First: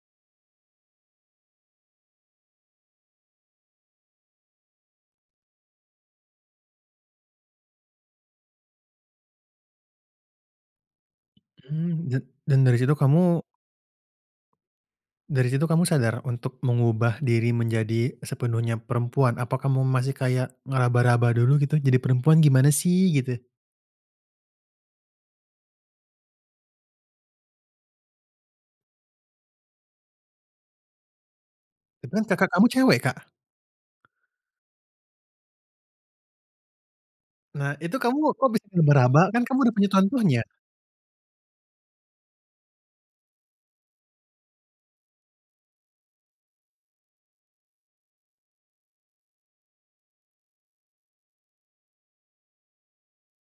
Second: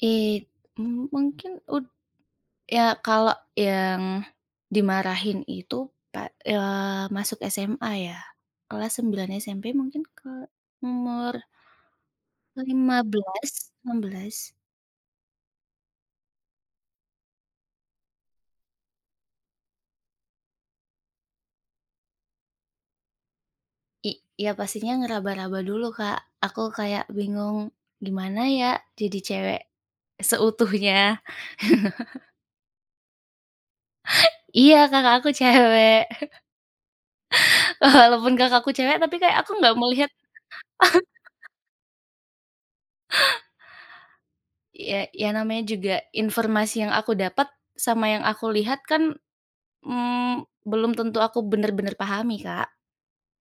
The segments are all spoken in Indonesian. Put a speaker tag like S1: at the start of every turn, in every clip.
S1: It mmm, mungkin ud ya kalau yang dimarahin itu pak eee, masuk SMA ya, kelas 9 SMP mungkin ke umur
S2: Hmm, dan dan dari situ
S1: lima
S2: kamu
S1: belas, enam belas.
S2: dari situ kamu sadar untuk mengubah diri menjadi sepenuhnya perempuan? Apa kamu masih kayak ngeraba-raba dulu gitu, "Jadi perempuan gimana sih?" Gitu?
S1: I iya pastinya ngeraba-raba dulu, Kak, aku kayak bingung, gimana ya jadi cewek seutuhnya.
S2: Tapi kan kakak kamu cewek, Kak?
S1: Iya, kakak aku cewek.
S2: Nah, itu kamu
S1: Walaupun
S2: kok
S1: kakak
S2: bisa
S1: aku cewek tapi
S2: ngeraba-raba
S1: kayak
S2: kan
S1: aku
S2: kamu udah
S1: nggak
S2: punya
S1: melihat
S2: contohnya?
S1: Ya ya namanya juga informasi yang aku dapat sama yang aku lihat kan, mmm, belum tentu aku bener-bener pahami, Kak.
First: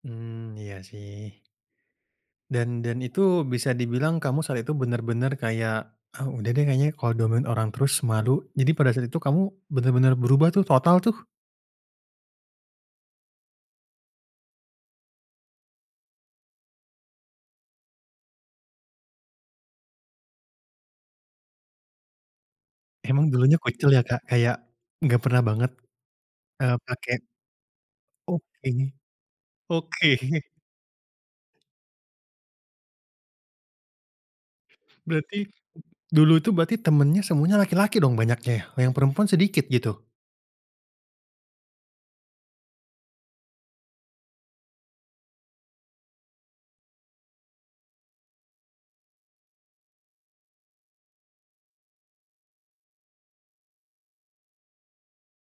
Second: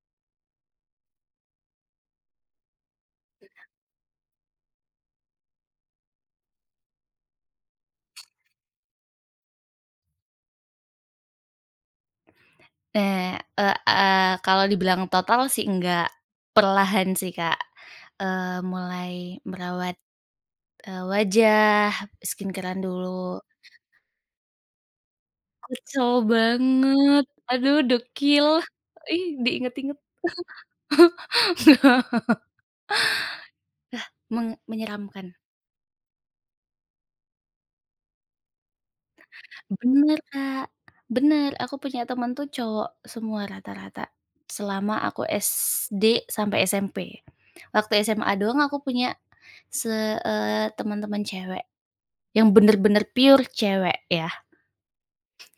S2: Hmm, iya sih. Dan dan itu
S1: [unintelligible]
S2: bisa dibilang kamu saat itu benar-benar kayak, "Ah, udah deh, kayaknya kalau di omongin orang terus malu." Jadi pada saat itu kamu benar-benar berubah tuh, total tuh?
S1: Eee, ek aaa, kalau dibilang total sih enggak. Perlahan sih, Kak, eee, mulai merawat, eee, wajah, skincare-an
S2: Emang
S1: dulu.
S2: dulunya kucel ya, Kak? Kayak gak pernah banget,
S1: Kucel
S2: eee, pakai
S1: banget, aduh dekil,
S2: Oke
S1: ih, diinget-inget.
S2: oke.
S1: Ah, menge menyeramkan.
S2: Berarti dulu itu berarti temennya semuanya laki-laki dong banyaknya ya? Yang perempuan sedikit, gitu?
S1: Bener, Kak, bener, aku punya temen tuh cowok semua rata-rata, selama aku SD sampai SMP. Waktu SMA doang aku punya se eee, temen-temen cewek, yang bener-bener pure cewek ya.